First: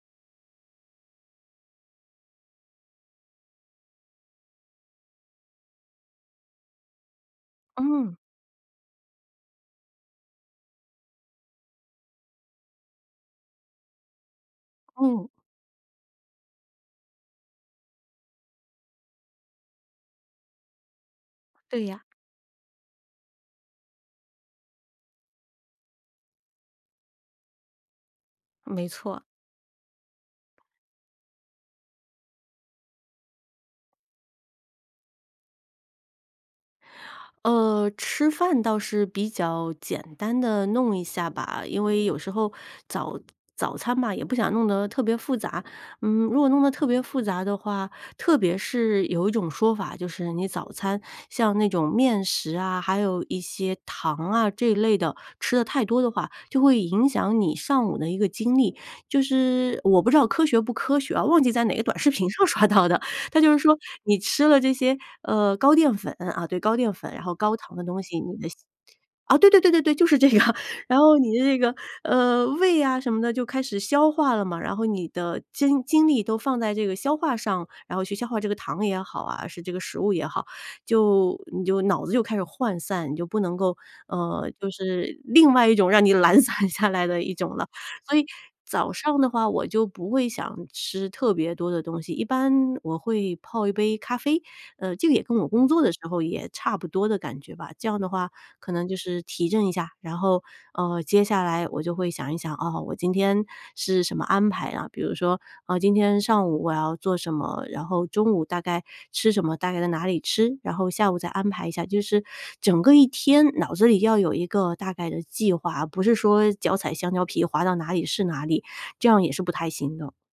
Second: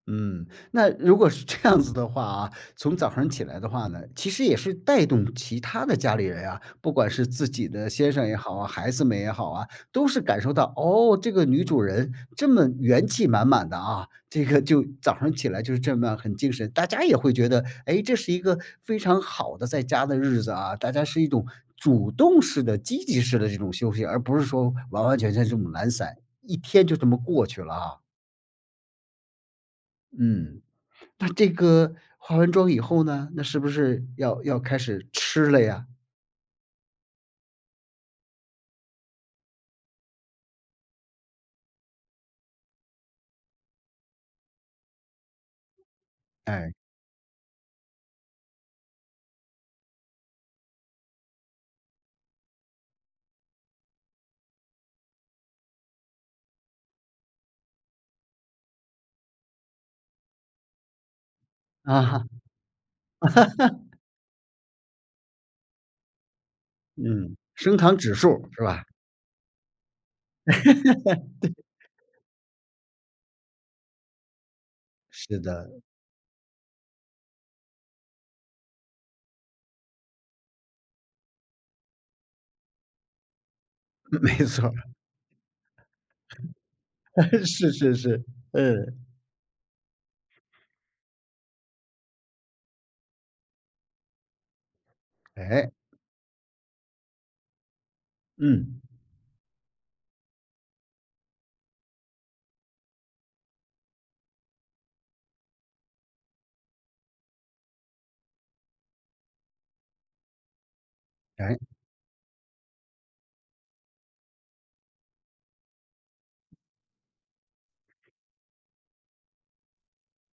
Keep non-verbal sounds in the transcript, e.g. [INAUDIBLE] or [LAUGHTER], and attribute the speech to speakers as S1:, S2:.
S1: 嗯，那如果是这样子的话啊，从早晨起来的话呢，其实也是带动其他的家里人啊，不管是自己的先
S2: 嗯。
S1: 生也好，孩子们也好啊，都是感受到，哦，这个女主人这么元气满满的啊，这个就早
S2: 嗯。
S1: 上起来就这么很精神，大家也会觉得，哎，这是一个非常好的在家的日子啊，大家是一种
S2: 对呀。
S1: 主动式的积极式的这种休息，而不是说完完全全这种懒散，一天就这么过去了啊。
S2: 没错。
S1: 嗯，那这个化完妆以后呢，那是不是要要开始吃了呀？
S2: 呃，吃饭倒是比较简单地弄一下吧，因为有时候早早餐嘛，也不想弄得特别复杂，嗯，如果弄得
S1: 哎。
S2: 特别复杂的话，特别是有一种说法，就是你早餐像那种面食啊，还有一些糖啊，这一类的，吃得太多的话，就会影响你上午的一个精力，就是我不知道科学不科学哦，忘记在哪个短
S1: 啊
S2: 视
S1: 哈。
S2: 频上刷到的，它就是说
S1: [LAUGHS]
S2: 你吃了这些，呃，高淀粉，啊，对，高淀粉，然后
S1: 嗯，
S2: 高糖
S1: 升
S2: 的
S1: 糖
S2: 东
S1: 指
S2: 西，你
S1: 数
S2: 的
S1: 是吧？
S2: 哦，对对对对对，就是这样，然后你
S1: [LAUGHS]
S2: 的
S1: 对。
S2: 这个，呃，胃呀什么的就开始消化了嘛，然后你
S1: 是
S2: 的
S1: 的。
S2: 精精力都放在这个消化上，然后去消化这个糖也好啊，是这个食物也好，就你就脑子就开始涣散，你就不能够，
S1: 没
S2: 呃，就
S1: 错。
S2: 是另外一种让你懒散下来的一
S1: [CHUCKLES]
S2: 种了，
S1: 是是
S2: 所
S1: 是，
S2: 以早
S1: 嗯。
S2: 上的话我就不会想吃特别多的东西，一般我会泡一杯咖啡。呃，这个也跟我工
S1: 哎。
S2: 作的时候也差不多的感觉吧，这样的话可
S1: 嗯。
S2: 能就是提振一下，然后，呃，接下来我就会想一想，啊，我今天是什么安排啊，比如说，啊，今天上午我要做什么，然后中午大概吃什么，大概在哪里吃，然后下午再安
S1: 哎。
S2: 排一下，就是整个一天脑子里要有一个大概的计划，而不是说脚踩香蕉皮滑到哪里是哪里，这样也是不太行的。